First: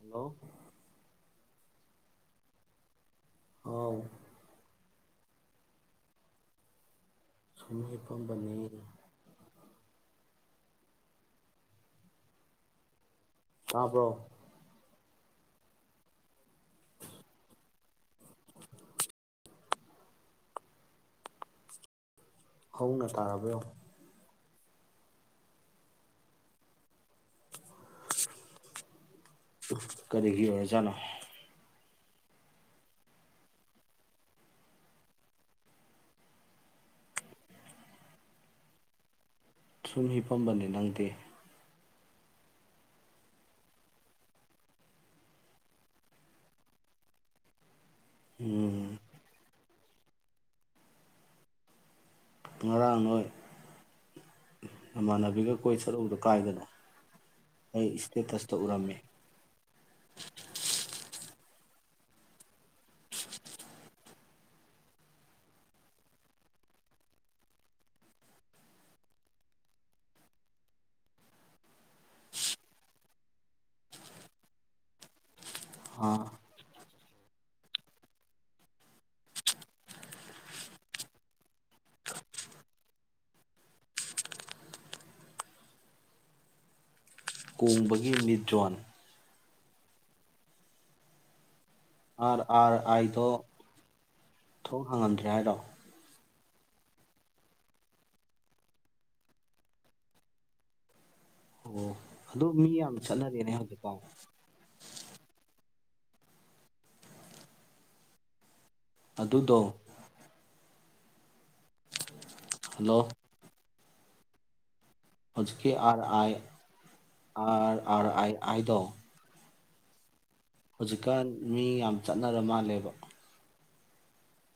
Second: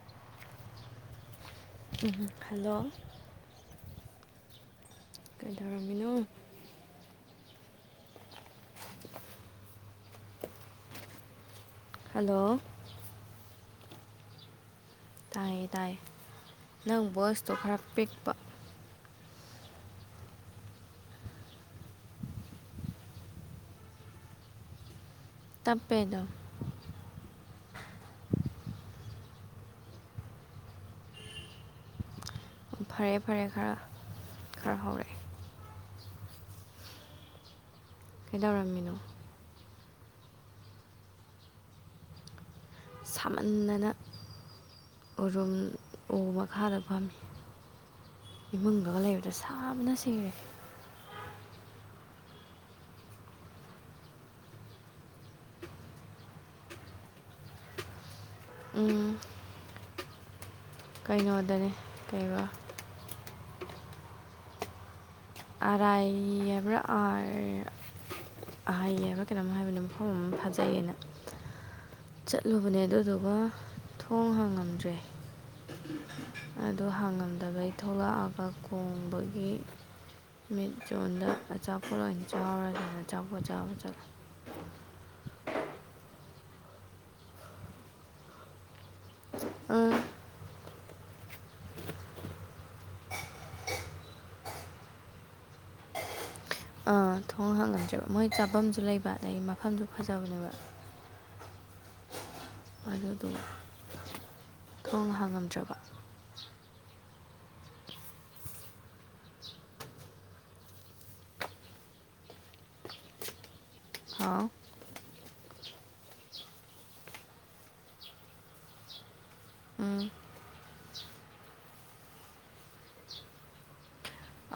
Hello hello ꯑ ꯀꯩ ꯇꯧꯔꯝꯃꯤꯅꯣ ꯁꯨꯝ ꯍꯤꯞꯄꯝꯕꯅꯦ ꯍꯜꯂꯣ ꯇꯥꯕꯔꯣ ꯇꯥꯏ ꯇꯥꯏ ꯅꯪ ꯕꯁꯇꯣ ꯈꯔ ꯄꯤꯛꯄ ꯍꯧꯅ ꯇꯥꯔꯕꯔꯣ ꯇꯥꯄꯦꯗ ꯀꯔꯤꯒꯤ ꯑꯣꯏꯖꯥꯠꯅꯣ ꯐꯔꯦ ꯐꯔꯦ ꯈꯔ ꯈꯔ ꯍꯧꯔꯛꯑꯦ ꯀꯩꯗꯧꯔꯝꯃꯤꯅꯣ ꯁꯨꯝ ꯍꯤꯄꯝꯕꯗꯤ ꯅꯪꯗꯦ ꯁꯥꯃꯟꯅꯅ ꯎꯔꯨꯝ ꯎ ꯃꯈꯥꯔ ꯐꯝꯃꯤ ꯎꯝ ꯏꯃꯨꯡꯗꯨꯒ ꯂꯩꯕꯗ ꯁꯥꯕꯅ ꯏꯪꯉꯦ ꯉꯔꯥꯡ ꯅꯣꯏ ꯏꯃꯥꯟꯅꯕꯤꯒ ꯀꯣꯏ ꯆꯠꯨꯎꯗ ꯀꯥꯏꯗꯅ ꯑꯩ ꯏꯁꯇꯁꯇ ꯎꯔꯝꯃꯦ ꯀꯩꯅꯣꯗꯅꯤ ꯀꯩꯕ ꯑꯔꯥꯏ ꯍꯥꯏꯕ꯭ꯔꯥ ꯑ ꯑꯍꯥꯏ ꯍꯥꯏꯕ꯭ꯔꯥ ꯀꯩꯅꯣꯝ ꯍꯥꯏꯕꯅꯦ ꯃꯐꯝ ꯑꯃ ꯐꯖꯩꯌꯦꯅ ꯆꯠꯂꯨꯕꯅꯦ ꯑꯗꯨꯗꯨꯒ ꯊꯣꯡ ꯍꯥꯡꯉꯝꯗ꯭ꯔꯦ ꯑꯥ ꯑꯗꯨ ꯍꯥꯡꯉꯝꯗꯕꯩ ꯊꯣꯛꯂꯛꯑꯒ ꯀꯣꯡꯕꯒꯤ ꯃꯤꯠ ꯆꯣꯟꯗ ꯑꯆꯥꯄꯣꯠ ꯑꯣꯏꯅ ꯆꯥꯔꯅ ꯑꯆꯥꯄꯣꯠ ꯆꯥꯕ ꯆꯠꯂꯦ ꯀꯣꯡꯕꯒꯤ ꯃꯤꯠ ꯖꯣꯟ ꯑꯝ ꯑꯥꯔ ꯑꯥꯔ ꯑꯥꯏꯗꯣ ꯊꯣꯛ ꯍꯥꯡꯉꯝꯗ꯭ꯔꯦ ꯍꯥꯏꯔꯣ ꯑꯥ ꯊꯣꯡ ꯍꯥꯡꯉꯝꯗ꯭ꯔꯦꯕ ꯃꯣꯏ ꯆꯥꯐꯝꯁꯨ ꯂꯩꯕ ꯑꯗꯗꯒꯤ ꯃꯐꯝꯁꯨ ꯐꯖꯕꯅꯦꯕ ꯑꯣ ꯑꯗꯨ ꯃꯤ ꯌꯥꯝ ꯑꯗꯨꯗꯣ ꯆꯠꯅꯔꯤꯦꯅꯦ ꯍꯧꯖꯤꯛꯐꯥꯎ ꯊꯣꯡ ꯍꯥꯡꯉꯝꯗ꯭ꯔꯕ ꯑꯗꯨꯗꯣ ꯍꯜꯂꯣ ꯍꯥꯎ ꯍꯧꯖꯤꯀꯤ ꯑꯔ ꯑꯥꯏꯁ ꯑꯔ ꯑꯥꯏꯗꯣ ꯍꯧꯖꯤꯛꯀꯥꯟ ꯃꯤ ꯌꯥꯝ ꯆꯠꯅꯔ ꯃꯥꯜꯂꯦꯕ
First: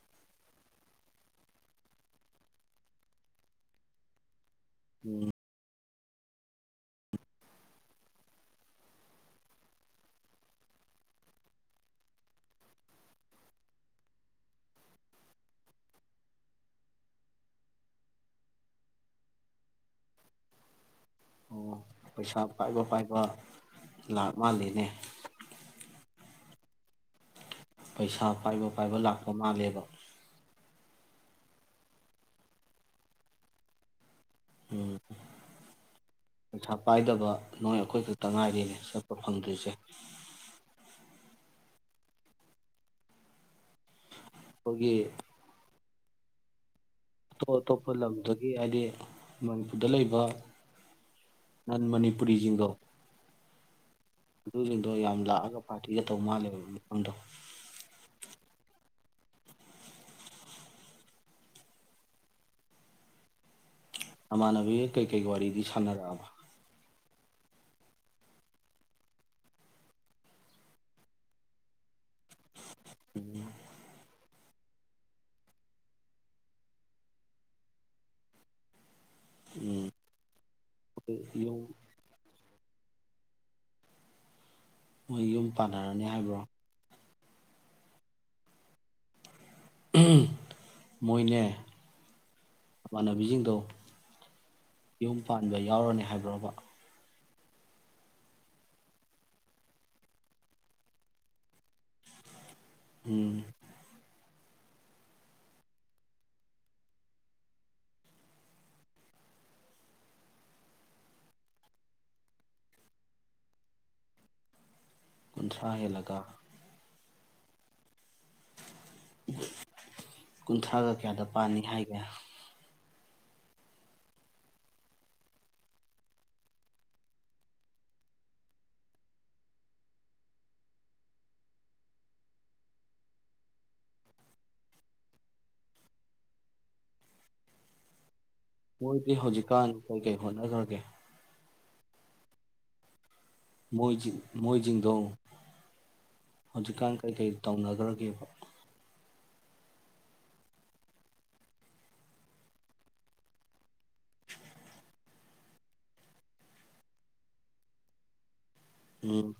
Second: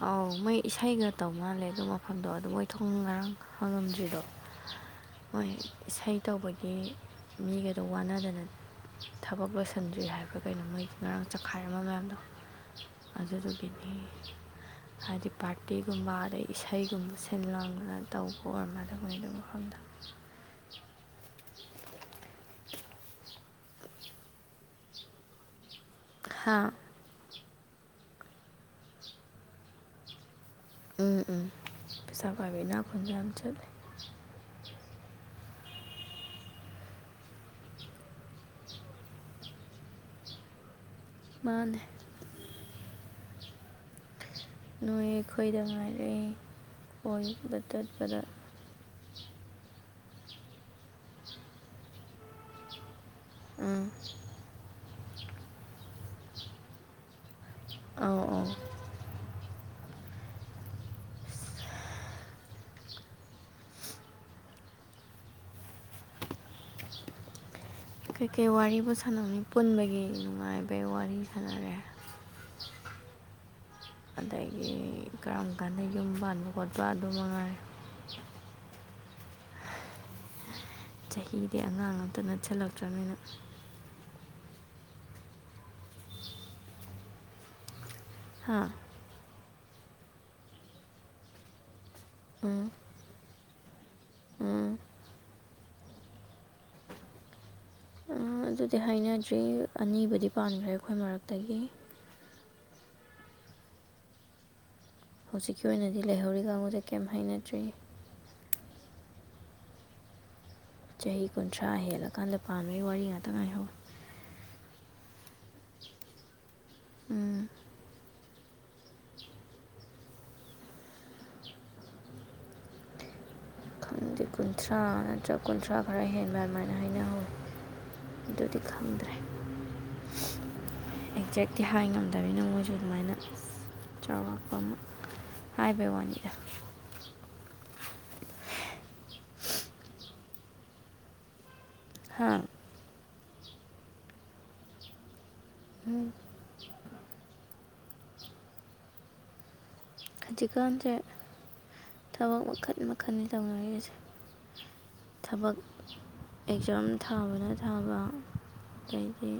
ꯑꯧ ꯃꯣꯏ ꯏꯁꯩꯒ ꯇꯧ ꯃꯥꯜꯂꯦ ꯑꯗꯨ ꯃꯐꯝꯗꯣ ꯑꯗꯨ ꯃꯣꯏ ꯊꯣꯡ ꯉꯔꯥꯡ ꯍꯪꯉꯝꯗ꯭ꯔꯤꯗꯣ ꯎꯝ ꯍꯣꯏ ꯏꯁꯩ ꯇꯧꯕꯒꯤ ꯃꯤꯒꯗꯣ ꯋꯥꯅꯗꯅ ꯊꯕꯛ ꯂꯣꯏꯁꯤꯟꯗ꯭ꯔꯤ ꯍꯥꯏꯕ ꯀꯩꯅꯣ ꯃꯣꯏ ꯉꯔꯥꯡ ꯆꯈꯥꯏꯔꯝꯕ ꯃꯌꯥꯝꯗꯣ ꯑꯗꯨꯗꯨꯒꯤꯅꯤ ꯍꯥꯏꯗꯤ ꯄꯥꯔꯇꯤꯒꯨꯝꯕ ꯑꯗꯩ ꯏꯁꯩꯒꯨꯝꯕ ꯁꯤꯟ ꯂꯣꯟꯗꯅ ꯇꯧꯕ ꯑꯣꯏꯔꯃꯗꯕ ꯃ ꯑꯗꯨ ꯃꯐꯝꯗ ꯑꯣ ꯄꯩꯁꯥ ꯄꯥꯏꯕ ꯄꯥꯏꯕ ꯂꯥꯛ ꯃꯥꯜꯂꯤꯅꯦ ꯍꯥꯥ ꯄꯩꯁꯥ ꯄꯥꯏꯕ ꯄꯥꯏꯕ ꯂꯥꯛꯄ ꯃꯥꯜꯂꯦꯕ ꯎꯝ ꯎꯝ ꯄꯩꯁꯥꯄꯥꯏꯕ ꯏꯅ ꯈꯨꯟꯕ ꯌꯥꯝ ꯆꯠꯂꯤ ꯎꯝ ꯄꯩꯁꯥ ꯄꯥꯏꯗꯕ ꯅꯣꯏ ꯑꯩꯈꯣꯏ ꯈꯛꯇ ꯉꯥꯏꯔꯤꯅꯦ ꯆꯠꯄ ꯐꯪꯗ꯭ꯔꯤꯁꯦ ꯃꯥꯅꯦ ꯑꯩꯈꯣꯏꯒꯤ ꯅꯣꯏ ꯑꯩꯈꯣꯏꯗꯉꯥꯏꯔꯦ ꯑꯇꯣꯞ ꯑꯇꯣꯞꯄ ꯂꯝꯗꯒꯤ ꯍꯥꯏꯗꯤ ꯃꯅꯤꯄꯨꯔꯗ ꯂꯩꯕ ꯅꯟ ꯃꯅꯤꯄꯨꯔꯤꯁꯤꯡꯗꯣ ꯎꯝ ꯑꯗꯨꯁꯤꯡꯗꯣ ꯌꯥꯝ ꯂꯥꯛꯑꯒ ꯄꯥꯔꯇꯤꯒ ꯇꯧ ꯃꯥꯜꯂꯦꯕ ꯃꯐꯝꯗꯣ ꯑꯧ ꯑꯧ ꯅꯃꯥꯟꯅꯕꯤ ꯀꯩꯀꯩ ꯋꯥꯔꯤꯗꯤ ꯁꯥꯟꯅꯔꯛꯑꯕ ꯀꯩꯀꯩ ꯋꯥꯔꯤꯕꯨ ꯁꯥꯟꯅꯅꯤ ꯄꯨꯟꯕꯒꯤ ꯅꯨꯡꯉꯥꯏꯕꯩ ꯋꯥꯔꯤ ꯁꯥꯟꯅꯔꯦ ꯎꯝ ꯑꯗꯒꯤ ꯀꯔꯝ ꯀꯥꯟꯗ ꯌꯨꯝ ꯄꯥꯟꯕ ꯈꯣꯠꯄ ꯑꯗꯨ ꯃꯉꯥꯏ ꯎꯝ ꯆꯍꯤꯗꯤ ꯑꯉꯥꯡ ꯑꯝꯇ ꯅꯠꯁꯜꯂꯛꯇ꯭ꯔꯃꯤꯅ ꯃꯣꯏ ꯌꯨꯝ ꯄꯥꯟꯅꯔꯅꯤ ꯍꯥꯏꯕ꯭ꯔꯣ ꯍꯥ ꯃꯣꯏꯅꯦ ꯎꯝ ꯅꯃꯥꯟꯅꯕꯤꯁꯤꯡꯗꯣ ꯎꯝ ꯌꯨꯝ ꯄꯥꯟꯕ ꯌꯥꯎꯔꯅꯤ ꯍꯥꯏꯕ꯭ꯔꯕ ꯎꯝ ꯑꯗꯨꯗꯤ ꯍꯥꯏꯅꯗ꯭ꯔꯤ ꯑꯅꯤꯕꯨꯗꯤ ꯄꯥꯟꯈ꯭ꯔꯦ ꯑꯩꯈꯣꯏ ꯃꯔꯛꯇꯒꯤ ꯎꯝ ꯍꯧꯖꯤꯛꯀꯤ ꯑꯣꯏꯅꯗꯤ ꯂꯩꯍꯧꯔꯤ ꯀꯥꯡꯕꯨꯁꯦ ꯀꯩꯝ ꯍꯥꯏꯅꯗ꯭ꯔꯤ ꯆꯍꯤ ꯀꯨꯟꯊ꯭ꯔꯥ ꯍꯦꯜꯂꯀꯥꯟꯗ ꯄꯥꯟꯕꯩ ꯋꯥꯔꯤ ꯉꯥꯛꯇ ꯉꯥꯏꯍꯧꯔꯦ ꯀꯨꯟꯊ꯭ꯔꯥ ꯍꯦꯜꯂꯒ ꯎꯝ ꯀꯨꯟꯊ꯭ꯔꯥꯒ ꯀꯌꯥꯗ ꯄꯥꯟꯅꯤ ꯍꯥꯏꯒꯦ ꯗꯤ ꯀꯨꯟꯊ꯭ꯔꯥ ꯅꯠꯇ꯭ꯔꯒ ꯀꯨꯟꯊ꯭ꯔꯥ ꯈꯔ ꯍꯦꯟꯕ ꯑꯗꯨꯃꯥꯏꯅ ꯍꯥꯏꯩꯅꯍꯧꯋꯤ ꯑꯗꯨꯗꯤ ꯈꯪꯗ꯭ꯔꯦ ꯑꯦꯛꯖꯦꯛꯇꯤ ꯍꯥꯏ ꯉꯝꯗꯃꯤꯅ ꯃꯣꯏꯁꯨ ꯑꯗꯨꯃꯥꯏꯅ ꯆꯥꯎꯔꯥꯛꯄ ꯑꯃ ꯍꯥꯏꯕꯩ ꯋꯥꯅꯤꯗ ꯃꯣꯏꯗꯤ ꯍꯧꯖꯤꯛꯀꯥꯟ ꯀꯩꯀꯩ ꯍꯣꯠꯅꯈ꯭ꯔꯒꯦ ꯍꯥꯥ ꯃꯣꯏ ꯃꯣꯏꯖꯤꯡꯗꯣ ꯎꯝ ꯍꯧꯖꯤꯛꯀꯥꯟ ꯀꯩꯀꯩ ꯇꯧꯅꯈ꯭ꯔꯒꯦꯕ ꯍꯧꯖꯤꯛꯀꯥꯟꯁꯦ ꯊꯕꯛ ꯃꯈꯜ ꯃꯈꯜꯅꯤ ꯇꯧꯅꯔꯤꯁꯦ ꯊꯕꯛ ꯑꯦꯛꯖꯥꯝ ꯊꯥꯕꯅ ꯊꯥꯕ ꯑꯗꯩꯒꯤ ꯎꯝ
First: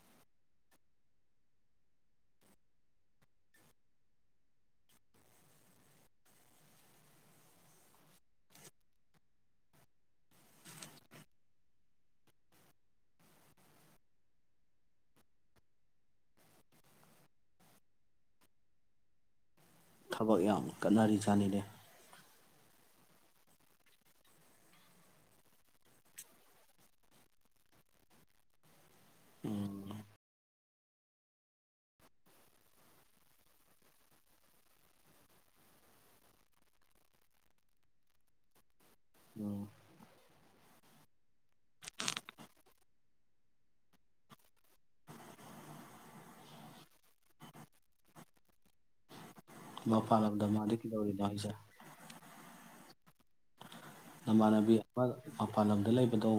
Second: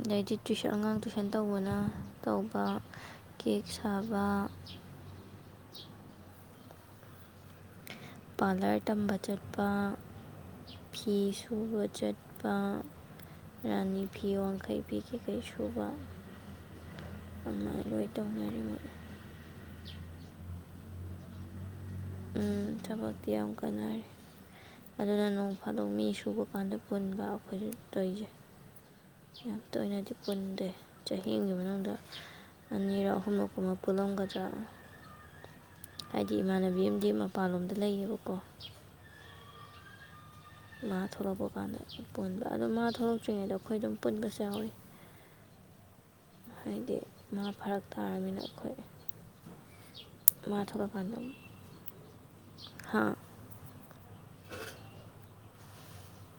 ꯑꯗꯩꯗꯤ ꯇꯨꯏꯁꯟ ꯑꯉꯥꯡ ꯇꯨꯏꯁꯟ ꯇꯧꯕꯅ ꯇꯧꯕ ꯀꯦꯛ ꯁꯥꯕ ꯄꯥꯔꯂꯔ ꯇꯝꯕ ꯆꯠꯄ ꯐꯤ ꯁꯨꯕ ꯆꯠꯄ ꯔꯥꯅꯤ ꯐꯤ ꯋꯥꯡꯈꯩ ꯐꯤ ꯀꯩ ꯀꯩ ꯁꯨꯕ ꯑꯗꯨꯃꯥꯏꯅ ꯂꯣꯏ ꯇꯧꯅꯔꯤ ꯊꯕꯛ ꯌꯥꯝ ꯀꯟꯅꯔꯤ ꯖꯥꯠꯅꯤꯅꯦ ꯎꯝ ꯊꯕꯛꯇꯤ ꯌꯥꯝ ꯀꯥꯟꯅꯔꯦ ꯑꯗꯨꯅ ꯅꯣꯡ ꯐꯥꯗꯣꯛ ꯃꯤ ꯁꯨꯕ ꯀꯥꯟꯗ ꯄꯨꯟꯕ ꯑꯩꯈꯣꯏꯁꯨ ꯇꯩꯔꯤꯁꯦ ꯌꯥꯝ ꯎꯝ ꯇꯣꯏꯅꯗꯤ ꯄꯨꯟꯗꯦ ꯆꯍꯤꯒꯤ ꯃꯅꯨꯡꯗ ꯑꯅꯤꯔꯛ ꯑꯍꯨꯝꯂꯨꯛ ꯀꯨꯝꯕ ꯄꯨꯜꯂꯝꯒꯗ꯭ꯔꯥ ꯍꯥꯏꯗꯤ ꯏꯃꯥꯟꯅꯕꯤ ꯑꯃꯗꯤ ꯃꯄꯥꯟꯂꯣꯝꯗ ꯂꯩꯌꯦꯕꯀꯣ ꯎꯝ ꯃꯥ ꯊꯣꯛꯂꯛꯄ ꯀꯥꯟꯗ ꯄꯨꯟꯕ ꯑꯗꯣ ꯃꯥ ꯊꯣꯛꯂꯛꯇ꯭ꯔꯤꯉꯩꯗ ꯑꯩꯈꯣꯏ ꯑꯗꯨꯝ ꯄꯨꯟꯕꯁꯨ ꯌꯥꯎꯋꯤ ꯍꯥꯏꯗꯤ ꯃꯥ ꯐꯔꯛ ꯇꯥꯔꯃꯤꯅ ꯑꯩꯈꯣꯏ ꯃꯄꯥꯜ ꯂꯝꯗ ꯃꯥ ꯃꯥꯗꯤ ꯀꯩꯗꯧꯔꯤꯅꯣ ꯍꯥꯏꯁꯦ ꯍꯥꯥ ꯅꯃꯥꯟꯅꯕꯤ ꯑꯃ ꯃꯄꯥꯟ ꯂꯝꯗ ꯂꯩꯕꯗꯣ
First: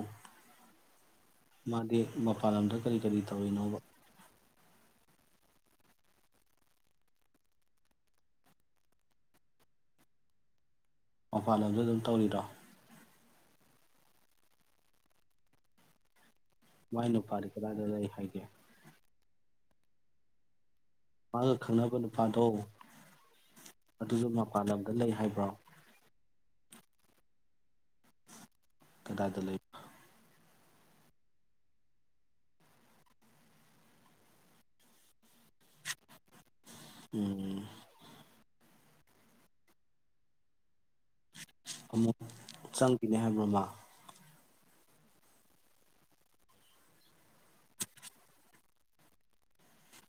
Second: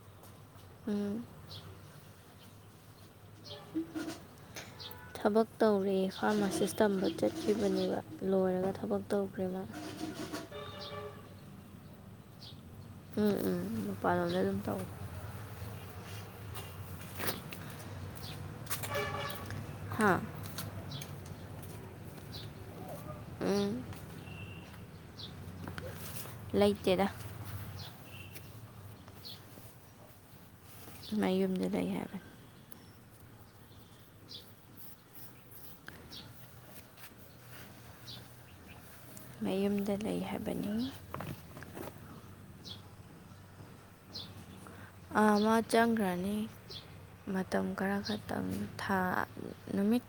ꯎꯝ ꯃꯥꯗꯤ ꯃꯄꯥꯥꯜꯂꯝꯗ ꯀꯔꯤ ꯀꯔꯤ ꯇꯧꯔꯤꯅꯣꯕ ꯊꯕꯛ ꯇꯧꯔꯦ ꯐꯥꯔꯃꯥꯁꯤꯁ ꯇꯝꯕ ꯆꯠꯈꯤꯕꯅꯦꯕ ꯂꯣꯏꯔꯒ ꯊꯕꯛ ꯇꯧꯈ꯭ꯔꯦ ꯃꯥ ꯃꯄꯥꯟ ꯂꯝꯗ ꯑꯗꯨꯝ ꯇꯧꯔꯤꯔꯣ ꯎꯝ ꯎꯝ ꯃꯄꯥꯟ ꯂꯣꯝꯗ ꯑꯗꯨꯝ ꯇꯧꯋꯦ ꯃꯥꯏ ꯅꯨꯄꯥꯥꯗꯤ ꯀꯗꯥꯏꯗ ꯂꯩ ꯍꯥꯏꯒꯦ ꯍꯥ ꯃꯥꯒ ꯈꯪꯅꯕ ꯅꯨꯄꯥꯗꯣ ꯎꯝ ꯑꯗꯨꯃꯥ ꯃꯄꯥꯟ ꯂꯝꯗ ꯂꯩ ꯍꯥꯏꯕ꯭ꯔꯣ ꯂꯩꯇꯦꯗ ꯀꯗꯥꯏꯗ ꯂꯩꯕ ꯃꯌꯨꯝꯗ ꯂꯩ ꯍꯥꯏꯕꯅꯦ ꯎꯝ ꯃꯌꯨꯝꯗ ꯂꯩ ꯍꯥꯏꯕꯅꯤ ꯑꯃꯨꯛ ꯆꯪꯈꯤꯅꯦ ꯍꯥꯏꯕ꯭ꯔꯣ ꯃꯥ ꯑꯃ ꯆꯪꯈ꯭ꯔꯅꯤ ꯃꯇꯝ ꯈꯔ ꯈꯛꯇꯪ ꯊꯥ ꯅꯨꯃꯤꯠ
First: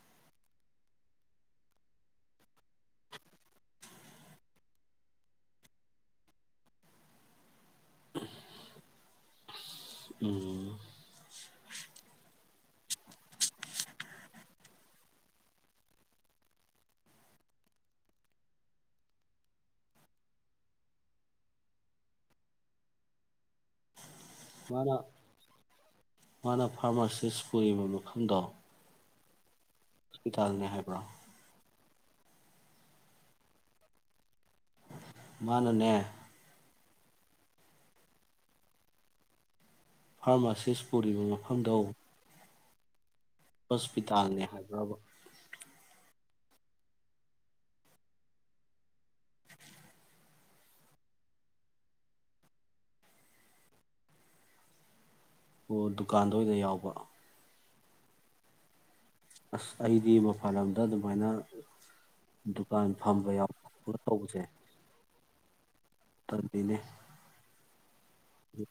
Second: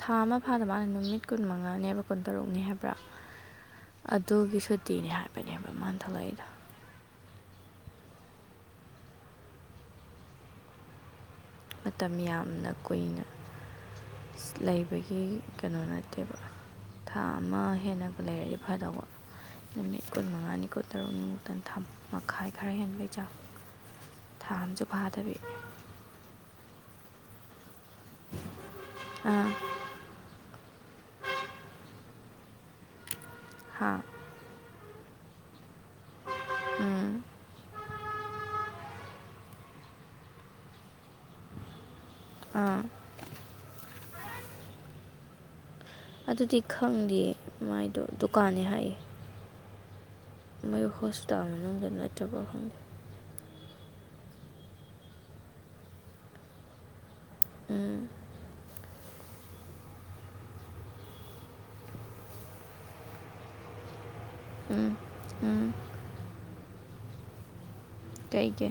ꯊꯥ ꯑꯃ ꯐꯥꯗ ꯃꯥꯅꯦ ꯅꯨꯃꯤꯠ ꯀꯨꯟ ꯃꯉꯥꯅꯦꯕ ꯀꯨꯟꯇꯔꯨꯛꯅꯤ ꯍꯥꯏꯕ꯭ꯔꯥ ꯑꯗꯨꯒꯤ ꯁꯨꯇꯤꯅꯦ ꯍꯥꯏꯕꯅꯦꯕ ꯃꯥꯅ ꯊꯣꯛꯂꯛꯏꯗꯣ [unintelligible] ꯎꯝ ꯃꯇꯝ ꯌꯥꯝꯅ ꯀꯨꯏꯅ ꯂꯩꯕꯒꯤ ꯀꯩꯅꯣ ꯅꯠꯇꯦꯕ ꯊꯥ ꯑꯃ ꯍꯦꯟꯅ ꯂꯩꯔꯗꯤ ꯐꯗꯧꯕ ꯅꯨꯃꯤꯠ ꯀꯨꯟ ꯃꯉꯥꯅꯤ ꯀꯨꯟꯇꯔꯨꯛꯅꯤꯃꯨꯛꯇ ꯊꯥꯝ ꯃꯈꯥꯏ ꯈꯔ ꯍꯦꯟꯕꯩ ꯆꯥꯡ꯫ ꯊꯥ ꯑꯃꯁꯨ ꯃꯥꯅ ꯐꯥꯗꯕꯤ ꯃꯥꯅ ꯐꯥꯔꯃꯥꯁꯤꯁ ꯄꯨꯔꯤꯕ ꯃꯐꯝꯗꯣ ꯑꯥ ꯄꯤꯇꯥꯜꯅꯦ ꯍꯥꯏꯕ꯭ꯔꯣ ꯍꯥꯥ ꯃꯥꯅꯅꯦ꯫ ꯎꯝ ꯐꯥꯔꯃꯥꯁꯤꯁ ꯄꯨꯔꯤꯕ ꯃꯐꯝꯗꯣ ꯑꯥ ꯍꯤꯗꯥꯅꯦ ꯍꯥꯏꯕꯔꯥ ꯑꯗꯨꯗꯤ ꯈꯪꯗꯤꯌꯦ ꯃꯥꯏꯗꯣ ꯗꯨꯀꯥꯟꯅꯦ ꯍꯥꯏꯌꯦ ꯃꯩ ꯍꯣꯁꯄꯤꯇꯥꯜ ꯃꯅꯨꯡꯗ ꯅꯠꯇꯕ ꯈꯪꯗꯦ ꯑꯣ ꯗꯨꯀꯥꯟꯗ ꯑꯣꯏꯅ ꯌꯥꯎꯕ ꯎꯝ ꯑꯁ ꯑꯩꯗꯤ ꯃꯄꯥꯟ ꯂꯝꯗ ꯑꯗꯨꯃꯥꯏꯅ ꯗꯨꯀꯥꯟ ꯐꯝꯕ ꯌꯥꯎꯕ ꯇꯧꯕꯁꯦ ꯎꯝ ꯎꯝ ꯇꯜꯂꯤꯅꯦ ꯀꯩꯒꯤ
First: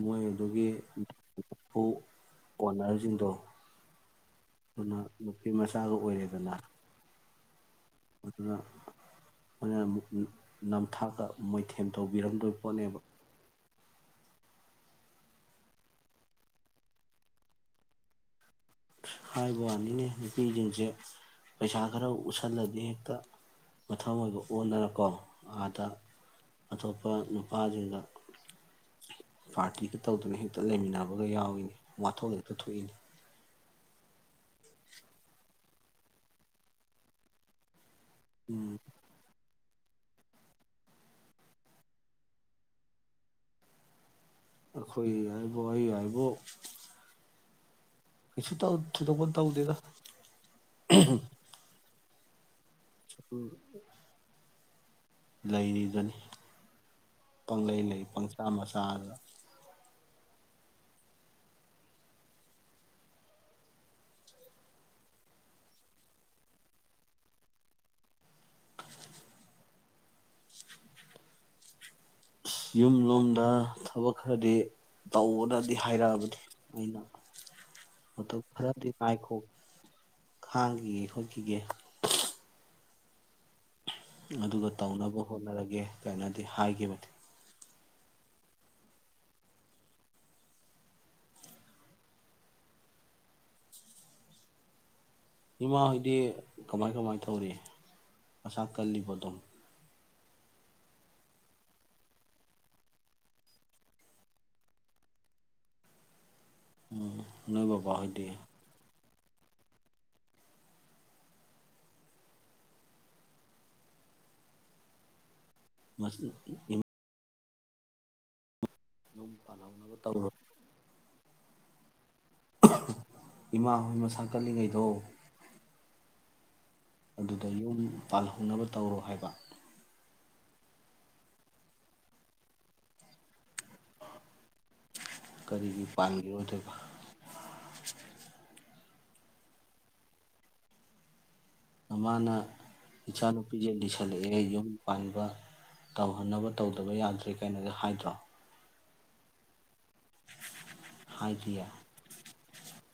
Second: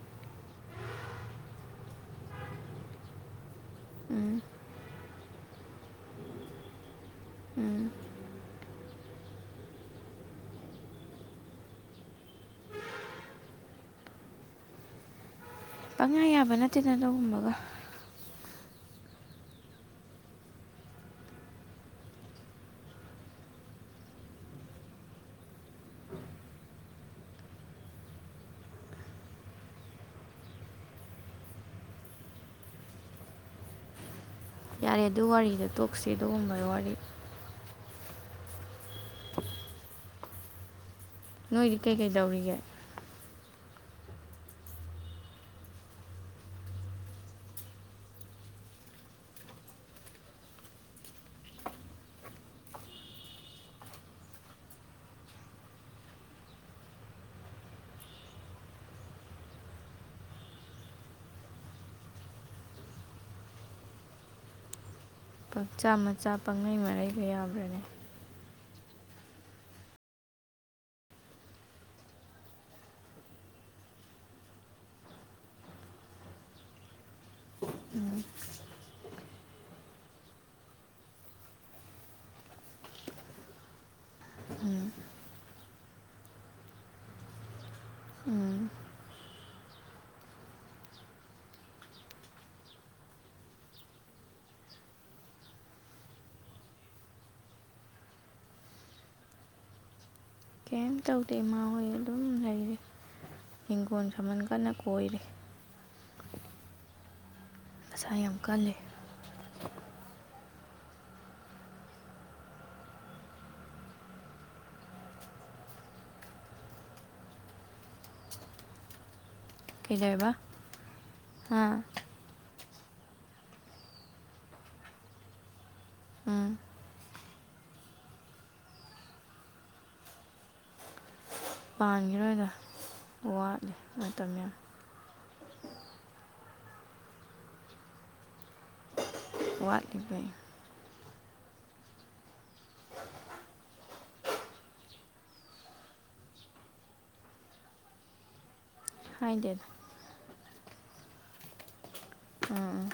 ꯃꯣꯏ ꯑꯗꯨꯒꯤ [unintelligible] ꯐꯨ ꯀꯣꯅꯔꯁꯤꯡꯗꯣ ꯎꯝ ꯎꯅ ꯅꯨꯄꯤ ꯃꯆꯥꯒ ꯑꯣꯏꯔꯦꯗꯅ ꯎꯝ ꯑꯗꯨꯅ ꯑꯣꯏꯅ ꯑꯃꯨꯛ ꯅꯝꯊꯥꯛꯀ ꯃꯣꯏꯊꯦꯝ ꯇꯧꯕꯤꯔꯝꯗꯣꯏ ꯄꯣꯠꯅꯦꯕ ꯄꯪꯌꯥ ꯌꯥꯕ ꯅꯠꯇꯦꯗ ꯑꯗꯨꯒꯨꯝꯕꯒ ꯍꯥꯏꯕ ꯋꯥꯅꯤꯅꯦ ꯅꯨꯄꯤꯁꯤꯡꯁꯦ ꯄꯩꯁꯥ ꯈꯔ ꯎꯁꯜꯂꯗꯤ ꯍꯦꯛꯇ ꯃꯊꯥꯃꯣꯏꯒ ꯑꯣꯟꯗꯅꯀꯣ ꯑꯥꯗ ꯑꯇꯣꯞꯄ ꯅꯨꯄꯥꯁꯤꯡꯒ ꯄꯥꯔꯇꯤꯒ ꯇꯧꯗꯅ ꯍꯦꯛꯇ ꯂꯩꯃꯤꯟꯅꯕꯒ ꯌꯥꯎꯏꯅꯦ ꯋꯥꯊꯣꯛ ꯍꯦꯛꯇ ꯊꯣꯛꯏꯅꯦ ꯌꯥꯔꯦ ꯑꯗꯨ ꯋꯥꯔꯤꯗ ꯇꯣꯛꯁꯤ ꯑꯗꯨꯒꯨꯝꯕꯒꯤ ꯋꯥꯔꯤ ꯎꯝ ꯅꯣꯏꯗꯤ ꯀꯩꯀꯩ ꯗꯧꯔꯤꯒꯦ ꯑꯩꯈꯣꯏ ꯍꯥꯏꯕꯨ ꯑꯩ ꯍꯥꯏꯕꯨ ꯄꯁꯨ ꯇ ꯊꯗꯄ ꯇꯕꯨꯗꯗ [inaudible] ꯂꯩꯔꯤꯗꯨꯅꯤ ꯄꯪꯪꯂꯩ ꯂꯩ ꯄꯪꯆꯥ ꯃꯆꯥꯗ ꯄꯪꯆꯥ ꯃꯆꯥ ꯄꯪꯂꯩ ꯃꯔꯩꯕ ꯌꯥꯕ꯭ꯔꯥꯅꯦ ꯌꯨꯝ ꯂꯣꯝꯗ ꯊꯕꯛ ꯈꯔꯗꯤ ꯇꯧꯕꯅꯗꯤ ꯍꯥꯏꯔꯛꯑꯕꯅꯤ ꯑꯩꯅ ꯃꯇꯝ ꯈꯔꯗꯤ ꯉꯥꯏꯈꯣꯛ ꯈꯥꯡꯈꯤꯒ ꯈꯣꯠꯈꯤꯒꯦ ꯑꯗꯨꯒ ꯎꯝ ꯇꯧꯅꯕ ꯍꯣꯠꯅꯔꯒꯦ ꯀꯥꯏꯅꯗꯤ ꯍꯥꯏꯒꯤꯕꯅꯤ ꯎꯝ ꯏꯃꯥꯍꯣꯏꯗꯤ ꯀꯃꯥꯏ ꯀꯃꯥꯏ ꯇꯧꯔꯤ ꯃꯁꯥ ꯀꯜꯂꯤꯕ ꯑꯗꯨꯝ ꯀꯩꯝ ꯇꯧꯗꯦ ꯏꯃꯥ ꯍꯣꯏ ꯑꯗꯨꯝ ꯂꯩꯔꯤ ꯍꯤꯡꯈꯣꯜ ꯁꯝꯕꯟ ꯀꯟꯅ ꯀꯣꯏꯔꯤ ꯎꯝ ꯅꯣꯏꯕꯕꯥ ꯃꯁꯥ ꯍꯥꯏꯗꯤ ꯌꯥꯝ ꯀꯜꯂꯤ ꯃꯁ ꯏ ꯎ ꯀꯩꯖꯥꯏꯕ ꯍꯥꯥ ꯏꯃꯥ ꯍꯣꯏ ꯃꯁꯥꯀꯜꯂꯤꯉꯩꯗꯣ ꯎꯝ ꯑꯗꯨꯗ ꯌꯨꯝ ꯄꯥꯜꯍꯧꯅꯕ ꯇꯧꯔꯣ ꯍꯥꯏꯕ ꯄꯥꯟꯈꯤꯔꯣꯏꯗ ꯋꯥ ꯀꯔꯤꯒꯤ ꯄꯥꯥꯟꯒꯤꯔꯣꯏ ꯗꯨꯏꯕ [unintelligible] ꯋꯥꯠꯂꯤꯕ ꯅꯃꯥꯅ ꯏꯆꯥꯅꯨꯄꯤꯁꯦ ꯂꯤꯁꯜꯂꯛꯑꯦ ꯌꯨꯝ ꯄꯥꯟꯕ ꯇꯧꯍꯟꯅꯕ ꯇꯧꯗꯕ ꯌꯥꯗ꯭ꯔꯦ ꯀꯥꯏꯅꯒ ꯍꯥꯏꯗ꯭ꯔꯣ ꯍꯥꯏ ꯗꯦꯗ ꯍꯥꯏꯗꯤꯌꯦ ꯎꯝ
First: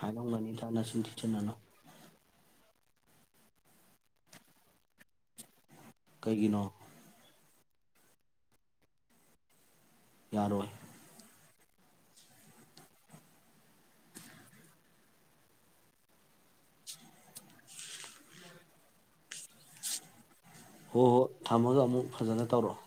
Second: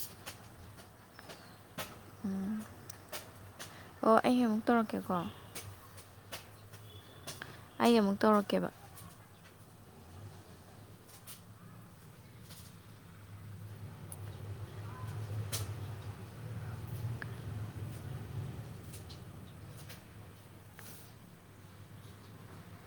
ꯍꯥꯏꯔꯝꯒꯅꯤꯗꯅ ꯁꯤ ꯊꯤꯁꯤꯟꯅꯅꯣ ꯑꯣ ꯑꯩ ꯑꯃꯨꯛ ꯇꯧꯔꯛꯀꯦꯀꯣ ꯀꯩꯒꯤꯅꯣ ꯑꯩ ꯑꯃꯨꯛ ꯇꯧꯔꯛꯀꯦꯕ ꯌꯥꯔꯣꯏ ꯍꯣꯏ ꯍꯣꯏ ꯊꯝꯃꯒ ꯑꯃꯨꯛ ꯐꯖꯅ ꯇꯧꯔꯛꯑꯣ